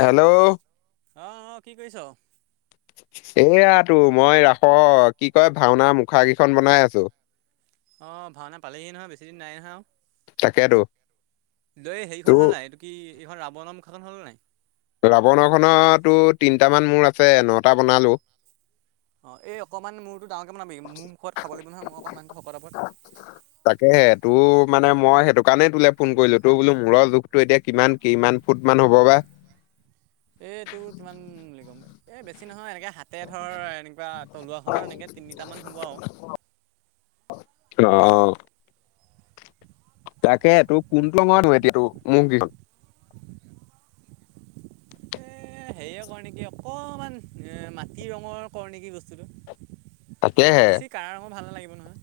Hello. অ', অ', কি কৰিছ? এয়াতো মই ৰাখ, কি কয় ভাওনা মুখা কেইখন বনাই আছো। অ', ভাওনা পালেহি নহয়, বেছি দিন নাই নহয় আৰু। তাকেতো দই হেৰিখন হ'ল তোৰ নাই এই কি, এইখন ৰাৱনৰ মুখাখন হ'ল নাই? ৰাৱণৰখনতো তিনটামান মূৰ আছে, নটা বনালোঁ। অ', এই অকমান মোৰটো ডাঙৰকে বনাবি মোৰ মুখত খাব লাগিব নহয়, মই অকমান মানুহটো শকত আপত। তাকেহে তোৰ মানে মই সেইটো কাৰণেই তোলে ফোন কৰিলো, তোৰ বোলো মূৰৰ জোখটো এতিয়া কিমান কিমান ফুট মান হ'ব বা? এ টোৰ কিমান বুলি কম, এ বেছি নহয় এনেকে হাত তাতে ধৰ এনেকুৱা, তলুৱাখনৰ এনেকে তিনিটামান হ'ব আৰু। অ', অ'। তাকে তোৰ কোনটো [unintelligible] মোক [inaudible] এ হেৰিয়ে কৰ নেকি, অকমান এ মাটি ৰঙৰ কৰ নেকি বস্তুটো? তাকেহে। কাৰ ৰং ভাল নালাগিব নহয়।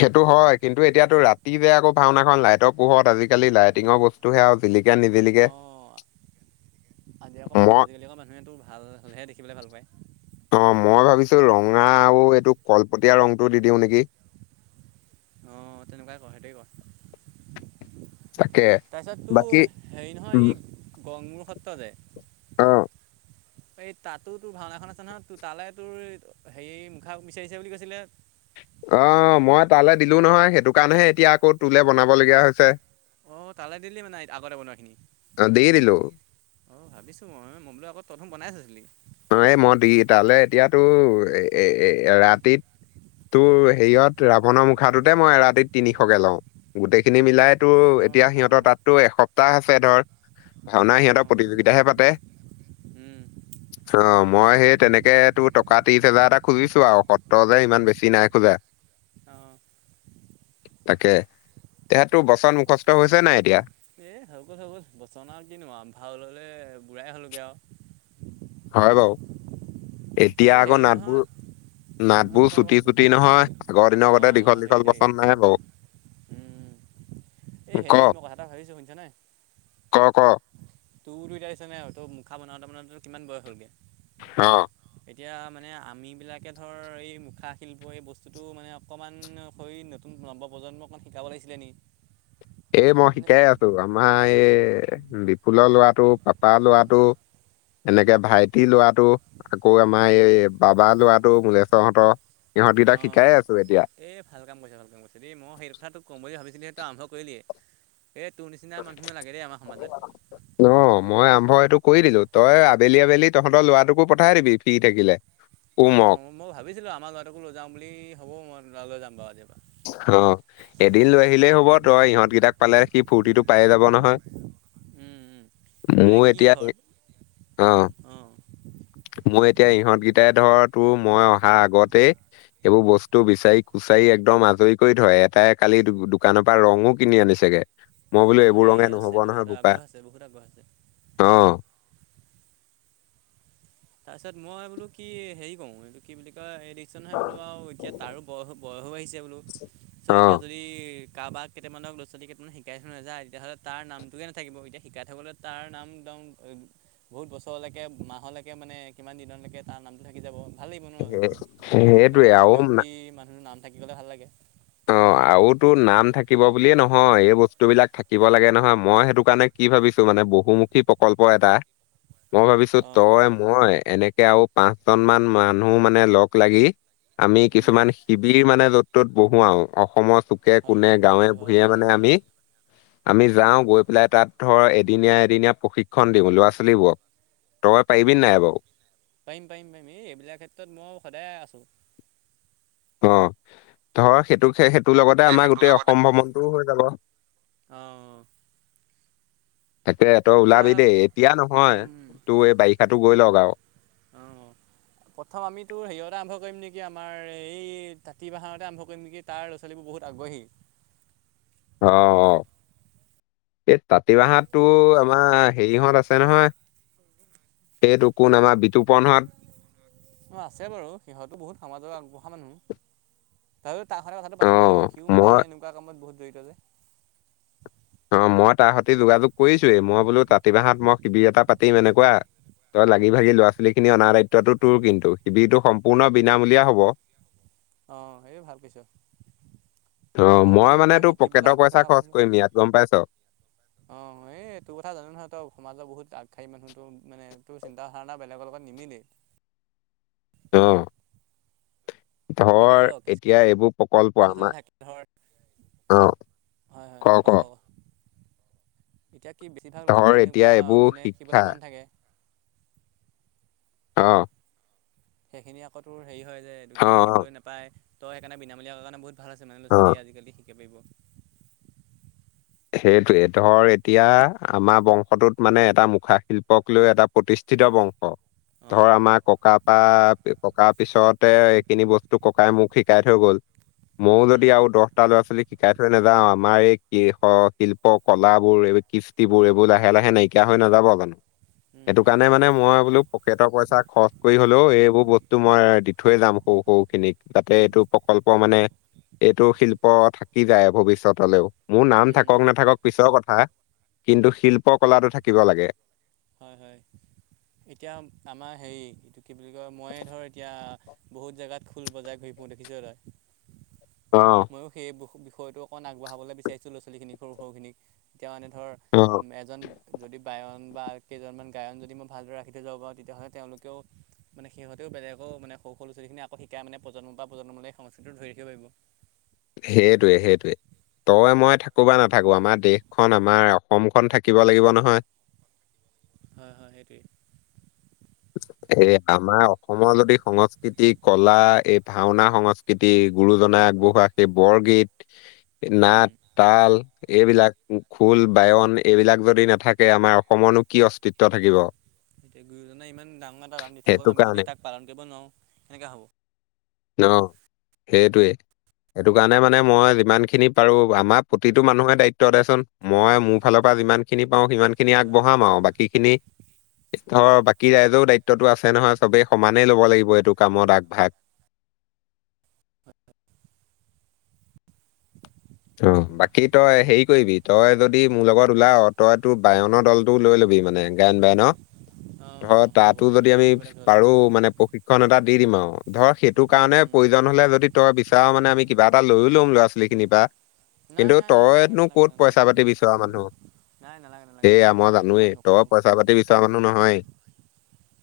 সেইটো হয়। কিন্তু এতিয়াতো ৰাতি যে আকৌ ভাওনাখন, লাইটৰ পোহত আজিকালি লাইটিঙৰ বস্তু তো সেয়া বিলিকে নি অঁ আজিকৌ মানুহ মই আজিকালি আকৌ মানুহেতো ভাল হ'লেহে দেখিবলৈ ভাল পায়। অ মই ভাবিছো ৰঙা আৰু সেইটো কলপতীয়া ৰংটো দি দিওঁ নেকি। অ তেনেকুৱাই কৰ সেইটে ক তাকে তাৰপিছত বাকী তোৰ হেৰি নহয় উম, ই গংমুৰ সত্ৰ যে অ। এই তাতো তোৰ ভাওনা এখন আছে নহয়, তোৰ তালৈ তোৰ হেৰি মুখা বিচাৰিছে বুলি কৈছিলে। অ মই তালৈ দিলো নহয়, সেইটো কাৰণেহে এতিয়া আকৌ তোে বনাবলগীয়া হৈছে। অ তালৈ দিলি মানে আগতে বনোৱা খিনি। অ, দি দিলো অ ভাবিছোঁ মই, মই বুলো আকৌ তই দুখুন বনাই থৈছিলি। অ এই মই দি তালৈ এতিয়াতো এ-এ-এ ৰাতিত তোৰ হেৰিয়ত ৰাৱণৰ মুখাটোতে মই এ ৰাতিত তিনিশকে লওঁ, গোটেইখিনি মিলাই তো এতিয়া অঁ সিহঁতৰ তাতো এসপ্তাহ আছে ধৰ, ভাওনা সিহঁতৰ প্ৰতিযোগিতাহে পাতে। উম। অ মই সেই তেনেকে তোৰ টকা ত্ৰিশ হোজাৰ এটা খুজিছো আৰু, সত্ৰ যে ইমান বেছি নাই খোজা। অ। তাকে। তেহেততো বচন মুখস্থ হৈছে নাই এতিয়া? এ হৈ গ'ল হৈ গ'ল বচনা আৰু কিনো আৰু ভাললে বুঢ়াই হ'লগে আৰু। হয় বাৰু, এতিয়া তাৰপিছত আকৌ হেৰি নহয় নাটবোৰ অঁ নাটবোৰ ক অঁ চুটি চুটি নহয়, আগৰ দিনৰ গতে অঁ দীঘল দীঘল সেইটোৱেই পচন্দ নাই বাৰু। [unintelligible] এই ক হেৰি মই কথা এটা ভাবিছোঁ শুনিছানে? ক ক তোৰটো এতিয়া হিচাপ নাই আৰু তোৰ মুখা বনাওঁতে বনাওঁতে কিমান বয়স হ'লগে। অ। এতিয়া মানে আমিবিলাকে ধৰ এই মুখা শিল্প এই বস্তুটো মানে অকণমান শ নতুন নৱ-প্ৰজন্মক অকমান শিকাব লাগিছিলে নেকি? এই মই নে শিকাই আছো, আমাৰ এই বিপুলৰ ল'ৰাটো পাপাৰ ল'ৰাটো, এনেকে ভাইটি ল'ৰাটো আকৌ আমাৰ এই বাবা লৰাটো মলেশ্বৰ হহঁতৰ, সিহঁতকেইটাক অঁ শিকাই আছো এতিয়া। এই ভাল কাম কৰিছা ভাল কাম কৰিছা দেই, মই সেই কথাটো ক'ম বুলি ভাবিছিলোঁ সেইটো আৰম্ভ কৰিলিয়ে। এই তোৰৰ নিচিনা মানুহো লাগে দেই আমাৰ সমাজত। অ মই আৰম্ভ এইটো কৰি দিলো, তই আবেলি আবেলি তহঁতৰ ল'ৰাটোকো পঠাই দিবি ফ্ৰী থাকিলে। অ উমক মই ভাবিছিলোঁ আমাৰ ল'ৰাটোকো লৈ যাাম বুলি, হ'ব মই ল'ৰা লৈ যাম বাৰু আজিৰপাৰা। অ এদিন লৈ আহিলেই হ'ব। তই ইহঁতকেইটাক পালে সি ফূৰ্তিটো পায়ে যাব নহয়। উম, উম। মোৰ এতিয়া অ। অ। মই এতিয়া ইহঁতকেইটাই ধৰ তোৰ মই অহা আগতেই এইবোৰ বস্তু বিচাৰি-কুচাৰি একদম আজৰি কৰি থয়, এটাই কালি দোকানৰ পৰা ৰঙো কিনি আনিছেগে। মই বোলো অঁ এইবোৰ এই ৰঙে নহব আছেতো নহয় সিহঁতৰ বোপা আগ্ৰহ আছে বহুত আগ্ৰহ আছে অ। তাৰপিছত মই বোলো কি হেৰি কৰো এইটো কি বুলি কয় এই নহয় বোলো আৰু এতিয়া তাৰো বয়স বয়সো আহিছে বোলো। চ' অ এতিয়া যদি যদি কাৰোব কেইটামানক ল'ৰা-ছোৱালী কটান শিকাই থাক নাযায় তেতিয়াহ'লে তাৰ নামটোৱে নাথাকিব। এতিয়া শিকাই থ'বলৈ তাৰ নাম একদম বহুত বছৰলৈকে মাহলৈ মানে কিমান দিনলৈকে তাৰ নামটো থাকি যাব। ভাল লাগিব সেই- ন, এনেকুৱা সেইটোৱে এজন আৰু না- ব্যক্তি মানুহৰ নাম থাকিব গ'লে ভাল লাগে। অ আৰু তো নাম থাকিব বুলিয়ে নহয়, এই বস্তু বিলাক থাকিব লাগে নহয়। মই সেইটো কাৰণে কি ভাবিছো মানে বহুমুখী প্ৰকল্প এটা মই ভাবিছো অঁ তই মই এনেকে আৰু পাঁচজন মান মানুহ মানে লগ লাগি। আমি উম কিছুমান শিবিৰ মানে য'ত ত'ত বহুৱাওঁ অসমৰ চুক চুকে হয় কোনে ভাল গাঁৱে লাগিব অঁ ভূঞেঁ ভাল হ'ব মানে ভাল আমি, আমি যাওঁ গৈ লাই তাত ধৰ এদিনীয়া এদিনীয়া প্ৰশিক্ষণ দিওঁ ল'ৰা ছোৱালীবোৰক। তই পাৰিবি নাই বাৰু? পাইম পাইম পাইম। এই এইবিলাক ক্ষেত্ৰত মই সদায় আছোঁ। অ', ধৰ সেইটো সেই সেইটো লগতে সেই আমাৰ সেইটোৰ গোটেই অসম ভ্ৰমণটোও হৈ যাব। অ', অ'। তাকে তই ওলাবি এতিয়া দেই এতিয়া নহয়। উম, তোৰ এই বাৰিষাতো গৈ লক আৰু। অ', অ'। প্ৰথম আমিতো হেৰিয়তে আৰম্ভ কৰিম নেকি আমাৰ এই তাঁতিবাঁহাৰতে আৰম্ভ কৰিম নেকি? তাৰ ল' ছালীবোৰ বহুত আগ্ৰহী। অ', অ'। এই তাঁতিবাঁহাৰত তো আমাৰ হেৰিহঁত আছে নহয় এইটো কোন আমাৰ বিতুপন হঁত। অ', আছে বাৰু। সিহঁতো বহুত সমাজৰ আগবঢ়া মানুহ। তথাপিও তাৰ স'তে কথাটো পাতিব লাগিব অ', সিওঁ মানে মই এনেকুৱা কামত বহুত জড়িত যে। অ', মই তাৰ স'তি যোগাযোগ কৰিছোঁৱে মই বোলোঁ তাঁতিবাঁহাৰত মই শিবিৰ এটা পাতিম এনেকুৱা। তই লাগি ভাগি ল'ৰা ছোৱালী খিনি অনাৰ দায়িত্বটো তোৰ কিন্তু। শিবিৰটো সম্পূৰ্ণ বিনামূলীয়া হ'ব। অ', এই ভাল কৈছ। মানে অ', সকলো মই মানে ধৰ তোৰ শিকিবলৈ পকেটৰ আগ্ৰহ পইচা থকা খৰচ মানুহ কৰিম ইয়াত গম পাইছ। অ', এই তোৰ কথা জানোঁ নহয়, তই সমাজৰ বহুত আগশাৰী মানুহটো মানে তোৰ চিন্তা ধাৰণা বেলেগৰ লগত নিমিলেই। অ'। এতিয়া ধৰ ৰ কিছুমান এতিয়া এইবোৰ প্ৰকল্প ল'ৰা ছোৱালী আমা থাকে ধৰ হয় হয়, কওঁ কওঁ। এতিয়া কি বেছিভাগ ল'ৰা ছোৱালী ধৰ থাক এতিয়া তেনেকুৱা এইবোৰ মানে শিক্ষা শিকিবলে মন থাকে। অ'। সেইখিনি আকৌ তোৰ হেৰি হয় যে এইটো কি অ', শিকিবলৈ নাপায় তই সেইকাৰণে বিনামূলীয়া ক' কাৰণে বহুত ভাল আছে মানে অ', অ'। ল'-ছালীয়ে আজিকালি শিকিব পাৰিব। সেইটোৱে ধৰ এতিয়া আমাৰ বংশটোত মানে এটা মুখা শিল্পক লৈ এটা প্ৰতিষ্ঠিত বংশ। ধৰ আমাৰ অঁ ককা পা, প ককা পিছ তে এইখিনি বস্তু ককাই মোক শিকাই থৈ গ'ল। ময়ো উম যদি আৰু দহটা ল'ৰা ছোৱালীক শিকাই থৈ নাযাওঁ আমাৰ এই কি অ', শিল্প কলাবোৰ এইবো কৃষ্টিবোৰ এইবোৰ লাহে লাহে নাইকিয়া হৈ নাযাব জানোঁ? উম সেইটো কাৰণে নাইকিয়া হৈ মানে যাবতো মই বোলোঁ পকেটৰ পইচা খৰচ কৰি হ'লেও এইবোৰ বস্তু মই দি থৈয়ে যাম সৰু সৰু খিনিক। তাতে এইটো প্ৰকল্প মানে এইটো শিল্প থাকি যায় ভৱিষ্যতলেও। মোৰ নাম উম উম থাকক পিছৰ কথা। কিন্তু শিল্প কলাটো থাকিব লাগে। হয় হয়। এতিয়া আমাৰ হেৰি এইটো কি বুলি কয় ময়ে ধৰ এতিয়া বহুত জেগাত খোল বজাই ঘূৰি ফু উ দেখিছ তই। অ'। ময়ো সেই বুষ বিষয়টো অকণ আগবঢ়াবলে বিচাৰিছোঁ ল' ছালীখিনিক সৰু সৰুখিনিক। তিয়া মানে ধৰ উ, অ'। এজন যদি বায়ন বা কেইজনমান গায়ন যদি মই ভালদৰে ৰাখি থৈ যাব পাৰোঁ তেতিয়াহ'লে তেওঁলোকেও মানে সিহঁতেও বেলেগক মানে সৰু সৰু ল' ছালী খিনি আকৌ শিকাই মানে প্ৰজন্ম পা প্ৰজন্মলে সংস্কৃতিটো ধৰি ৰাখিব পাৰিব। সেইটোৱে সেইটোৱে। তই মই থাকোঁ বা নাথাকোঁ আমাৰ দেশখন আমাৰ অসমখন থাকিব লাগিব নহয়। হয় হয় সেইটোৱে। এই আমাৰ অসমৰ যদি সংস্কৃতি কলা এই ভাওঁনা সংস কিতি গুৰুজনাই আগবঢ়োৱা সেই বৰগীত, এ উম নাট, তাল এইবিলাক ও খোল বায়ন এইবিলাক যদি নাথাকে আমাৰ অসমৰ নো কি অস্তিত্ব থাকিব। এতিয়া গুৰুজনে ইমান ডাঙৰ এটা দান দি থৈ গ'ল সেইটো আমি কাৰণে যদি তাক পালন কৰিব নোৱাৰোঁ, কেনেকে হ'ব? ন, সেইটোৱে। সেইটো কাৰণে মানে মই যিমান খিনি পাৰোঁ আমাৰ প্ৰতিটো মানুহৰ দায়িত্ব দেচোন মই মোৰ ফালৰ পৰা যিমান। খিনি পাওঁ সিমান খিনি হয় হয় আগবঢ়াম আৰু বাকি খিনি। [unintelligible] কি ৰাইজেও দায়িত্বটো আছে নহয় চবেই সমানেই ল'ব লাগিব এইটো কামত আগভাগ। অ বাকী তই হেৰি কৰিবি তই যদি মোৰ লগত উলাও। তই তোৰ বায়নৰ দলটো লৈ ল'বি মানে গায়ন বায়নৰ। হয় অঁ হ'ব তাতো বাৰু সেই যদি আমি তেনেকুৱা কিবা এটা হ'ল পাৰোঁ। [unintelligible] মানে প্ৰশিক্ষণ এটা দি দিম আৰু ধৰ সেইটো কাৰণে উম প্ৰয়োজন হলে যদি। তই বিচাৰোঁ মানে আমি কিবা এটা লৈও লম ল'ৰা-ছোৱালী খিনি পৰা। নাই কিন্তু নাই নাই নালাগে তইনো নালাগে ক'ত নালাগে পইচা পাতি বিচৰা মানুহ। নাই নালাগে নালাগে সেয়া এই মই সেইটো কাম জানোৱেই তই নকৰোঁ পইচা পাতি বিচৰা মানুহ নহয়।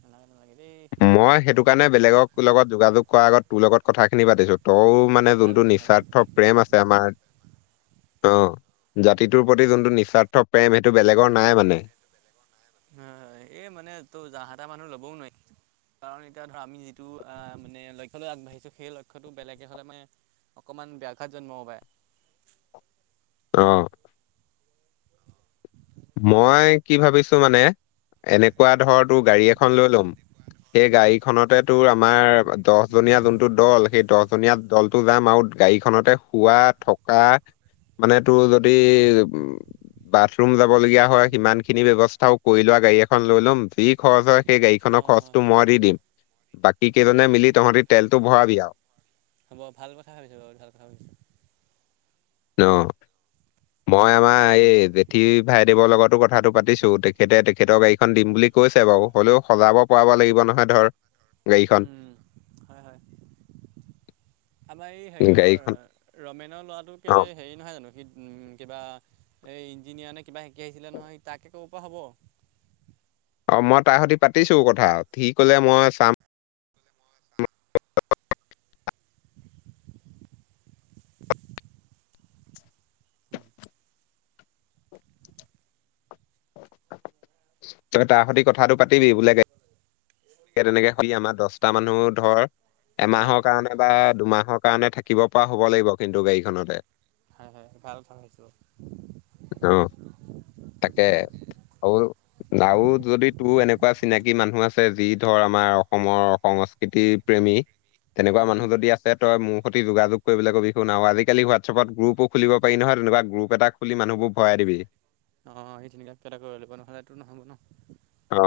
নালাগে নালাগে দেই। মই সেইটো হয় কাৰণে বেলেগৰ লগত যোগাযোগ কৰাৰ আগত তোৰ লগত কথাখিনি পাতিছোঁ। তোৰ হয় মানে ভাল যোনটো কৈছে ভাল কৈছে নিস্বাৰ্থ দেই প্ৰেম আছে আমাৰ। অ জাতিটোৰ প্ৰতি যোনটো নিস্বাৰ্থ প্ৰেম সেইটো বেলেগৰ নাই মানে। হয় এই মানে তোৰ যাহাতাহ মানুহ ল'বও নোৱাৰি। কাৰণ এতিয়া ধৰ আমি যিটো আহ মানে লক্ষ্য লৈ আগবাঢ়িছো সেই লক্ষ্যটো বেলেগে হ'লে মানে। অকমান ব্যাঘাত জন্মাব পাৰে। অ। মই কি ভাবিছো মানে এনেকুৱা ধৰ তোৰ গাড়ী এখন লৈ ল'ম। সেই গাড়ীখনতে তোৰ আমাৰ দহজনীয়া যোনটো দল সেই দহজনীয়া। দলটো যাম আৰু গাড়ীখনতে শুৱা থকা। মানে তোৰ যদি [unintelligible] বাথৰুম যাব লগীয়া হয় সিমান খিনি ব্যৱস্থাও কৰি লোৱা গাড়ী এখন লৈ লম যি খৰচ হয়। সেই গাড়ীখনৰ অঁ হয় খৰচটো হয় মই দি দিম বাকী কেইজনে উম মিলি তহঁতি তেলটো ভৰাবি আৰু। হ'ব ভাল কথা ভাবিছো [unintelligible] [unintelligible] মই আমাৰ এই বেঠি ভাইদেৱৰ লগতো কথ কথাটো পাতিছো তেখেতে তেখেতৰ গাড়ীখন দিম বুলি কৈছে বাৰু হ'লেও সজাব পৰাব লাগিব নহয় ধৰ। গাড়ীখন উম হয় হয়। আমাৰ এই গাড়ীখন হেৰিয়ৰ ৰমেনৰ ল'ৰাটো কেলে অঁ হেৰি। নহয় জানো সি কিবা এই ইঞ্জিনিয়াৰ নে কিবা শিকি আহিছিলে নহয় তাকে ক'ব পৰা হ'ব। অ মই তাৰ সৈতে পাতিছো কথা সি ক'লে মই চাম। [inaudible] [inaudible] তই তাৰ সৈতি কথাটো পাতিবি বোলে গা [unintelligible] তেনেকে [unintelligible] আমাৰ দহটা মানুহ ধৰ অঁ এমাহৰ কাৰণে। বা দুমাহৰ কাৰণে থাকিব পৰা হব লাগিব কিন্তু গাড়ীখনতে। হয় হয় ভাল ভাল। [unintelligible] অ। তাকে আৰু নাও যদি তোৰ এনেকুৱা চিনাকি মানুহ আছে যি। ধৰ আমাৰ অসমৰ সংস্কৃতি প্ৰেমী তেনেকুৱা উম মানুহ যদি আছে। তই মোৰ সৈতে যোগাযোগ কৰিবলৈ কবি আৰু আজিকালি হোৱাটছএপত গ্ৰুপো খুলিব পাৰি নহয় তেনেকুৱা গ্ৰুপ এটা। খুলি মানুহবোৰ ভৰাই দিবি [unintelligible] অ।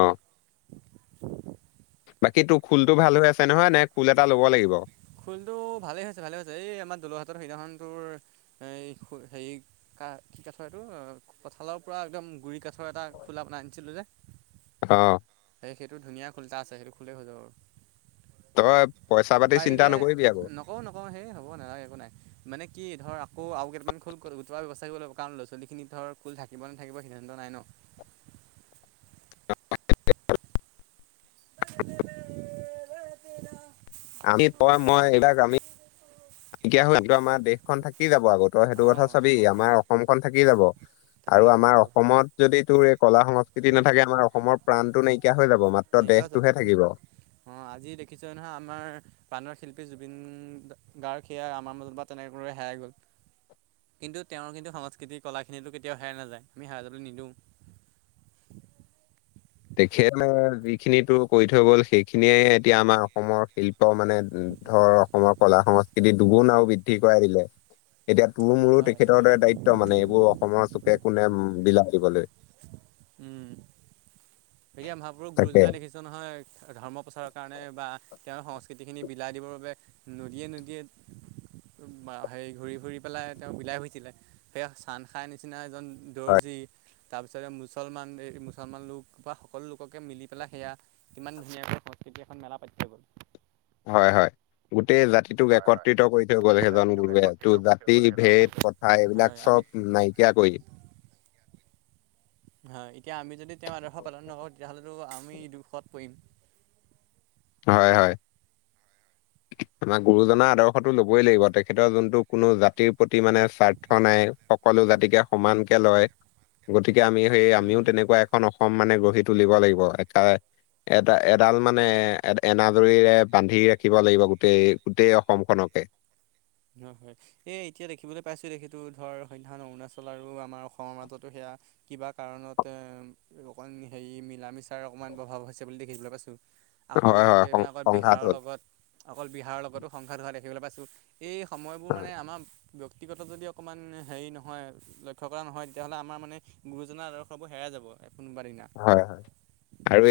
বাকী তোৰ খুলটো ভাল হৈ আছে নহয় নে খুল এটা ল'ব লাগিব। খুলটো ভালে হৈছে ভালে হৈছে এই আমাৰ [unintelligible] সেইদিনাখন তোৰ এই হেৰি। হা কি কাঠৰ এইটো কঁঠালৰ পৰা একদম গুৰি কাঠৰ এটা খোলা বনাই আনিছিলোঁ যে। অ। সেই সেইটো ধুনীয়া খোলটা আছে সেইটো খুলেই হৈ যাব আৰু। তই পইচা পাতি চিন্তা নকৰিবি আকৌ। আকৌ নকওঁ, সেই হ'ব নালাগে একো নাই। মানে কি ধৰ আকৌ আৰু কেইটান খোল গোটোৱা ব্যৱস্থা কৰিব লাগিব, কাৰণ ল'ৰা-ছোৱালীখিনি ধৰ খুল থাকিব, নাথাকিব সিদ্ধান্ত নাই নহ। [unintelligible] [unintelligible] আমি তই মই এইবিলাক আমি [unintelligible] নাইকিয়া হয় [unintelligible] আমাৰ দেশখন থাকি যাব আগত। তই সেইটো কথা অঁ চাবি, থাকি যাব আমাৰ অসমখন থাকি যাব, থাকি আৰু যাব থাকি আমাৰ যাব অসমত যদি তোৰ এই কলা সংস্কৃতি নাথাকে আমাৰ অসমৰ প্ৰাণতশটো নাইকিয়া হৈ যাব, মাত্ৰ দেশটোহে থাকিব। অ', আজি দেখিছোঁ নহয় আমাৰ প্ৰাণৰ শিল্পী জুবিন গাৰ্গ, সেয়ী আমাৰ মাজত তেনে [unintelligible] হেৰাই গ'ল। [inaudible] কিন্তু তেওঁৰ কিন্তু সংস্কৃতি কলখিনিতো কেতিয়াও হেৰাই নাযায়, আমি হেৰাই যোৱাতো নিদিওঁ। তেখেত, যিখিনিতো কৰি থৈ গ'ল সেইখিনিয়ে এতিয়া আমাৰ অসমৰ শিল্প মানে ধৰ অসমৰ কলা সংস্কৃতি দুগুণ আৰু বৃদ্ধি কৰাই দিলে। এতিয়া তোৰ উম মোৰো হয় তেখেতৰ দৰে সেইটোৱে দায়িত্ব, মানে এইবোৰ অসমৰ চুকে কোনে বিলাই দিবলৈ উম, এতিয়া মহাপুৰুষ তাকে। গুৰুজনাই লেখিছে। নহয় ধৰ্ম প্ৰচাৰৰ কাৰণে বা তেওঁৰ সংস্কৃতিখিনি বিলাই দিবৰ বাবে নদীয়ে, নদীয়ে হেৰি ঘূৰি ফুৰি পেলাই তেওঁ বিলাই হুইছিলে, সেইয়া চান খাই নিচিনা এজন দৰ্জি, তাৰপিছতে মুছলমান এই মুছলমান লোক বা সকলো লোককে মিলি পেলাই সেয়া কিমান ধুনীয়াকৈ সংস্কৃতি এখন মেলা পাতি থৈ গ'ল। হয়, হয়, গোটেই জাতি সেইটোক হয় হয় একত্ৰিত কৰি থৈ গোটেই গ'ল সেইজন জাতিটোক গুৰুৱে, একত্ৰিত তোৰ কৰি থৈ জাতি গ'ল সেইজন ভেদ লোকে। কথা এইবিলাক হয় আমি চব নাইকিয়া কৰি হয়, এতিয়া আমি যদি তেওঁৰ আদৰ্শ পালন নকৰোঁ তেতিয়াহ'লেতো আমি দুখত পৰিম। হয়, হয়। আমাৰ গুৰুজনাৰ আদৰ্শতো ল'বই লাগিব, তেখেতৰ যোনটো কোনো জাতিৰ প্ৰতি মানে স্বাৰ্থ নাই সকলো জাতিকে সমানকে লয়, গতিকে আমি সেই পৰিম। আমিও তেনেকুৱা এখন অসম মানে গঢ়ি তুলিব লাগিব, এটা-এটা এডাল মানে এনা-এনাজৰীৰে বান্ধি ৰাখিব লাগিব গোটেই গোটেই অসমখনকে। [unintelligible] এ এতিয়া দেখিবলৈ পাইছো, তেখেতো ধৰ সন্ধ্যান অৰুণাচল আৰু আমাৰ অসমৰ মাজতো সেয়া কিবা কাৰণতে, অকণ হেৰি মিলা মিছাৰ অকণমান প্ৰভাৱ হৈছে বুলি দেখিবলৈ পাইছো। আকৌ হয়, ধৰক, হয়। কেই সং [unintelligible] আকৌ সংঘাত বিহাৰৰ হ'ল। লগত অকল বিহাৰৰ লগতো সংসাত হোৱা দেখিবলৈ পাইছোঁ, এই সময়বোৰ মানে আমাৰ ব্যক্তিগত যদি অকণমান হেৰি নহয় লক্ষ্য কৰা নহয়, তেতিয়াহ'লে আমাৰ মানে গুৰুজনাৰ আদৰ্শবোৰ হেৰাই যাব। এ কোনোবা দিনা। হয়, হয়, আৰু এই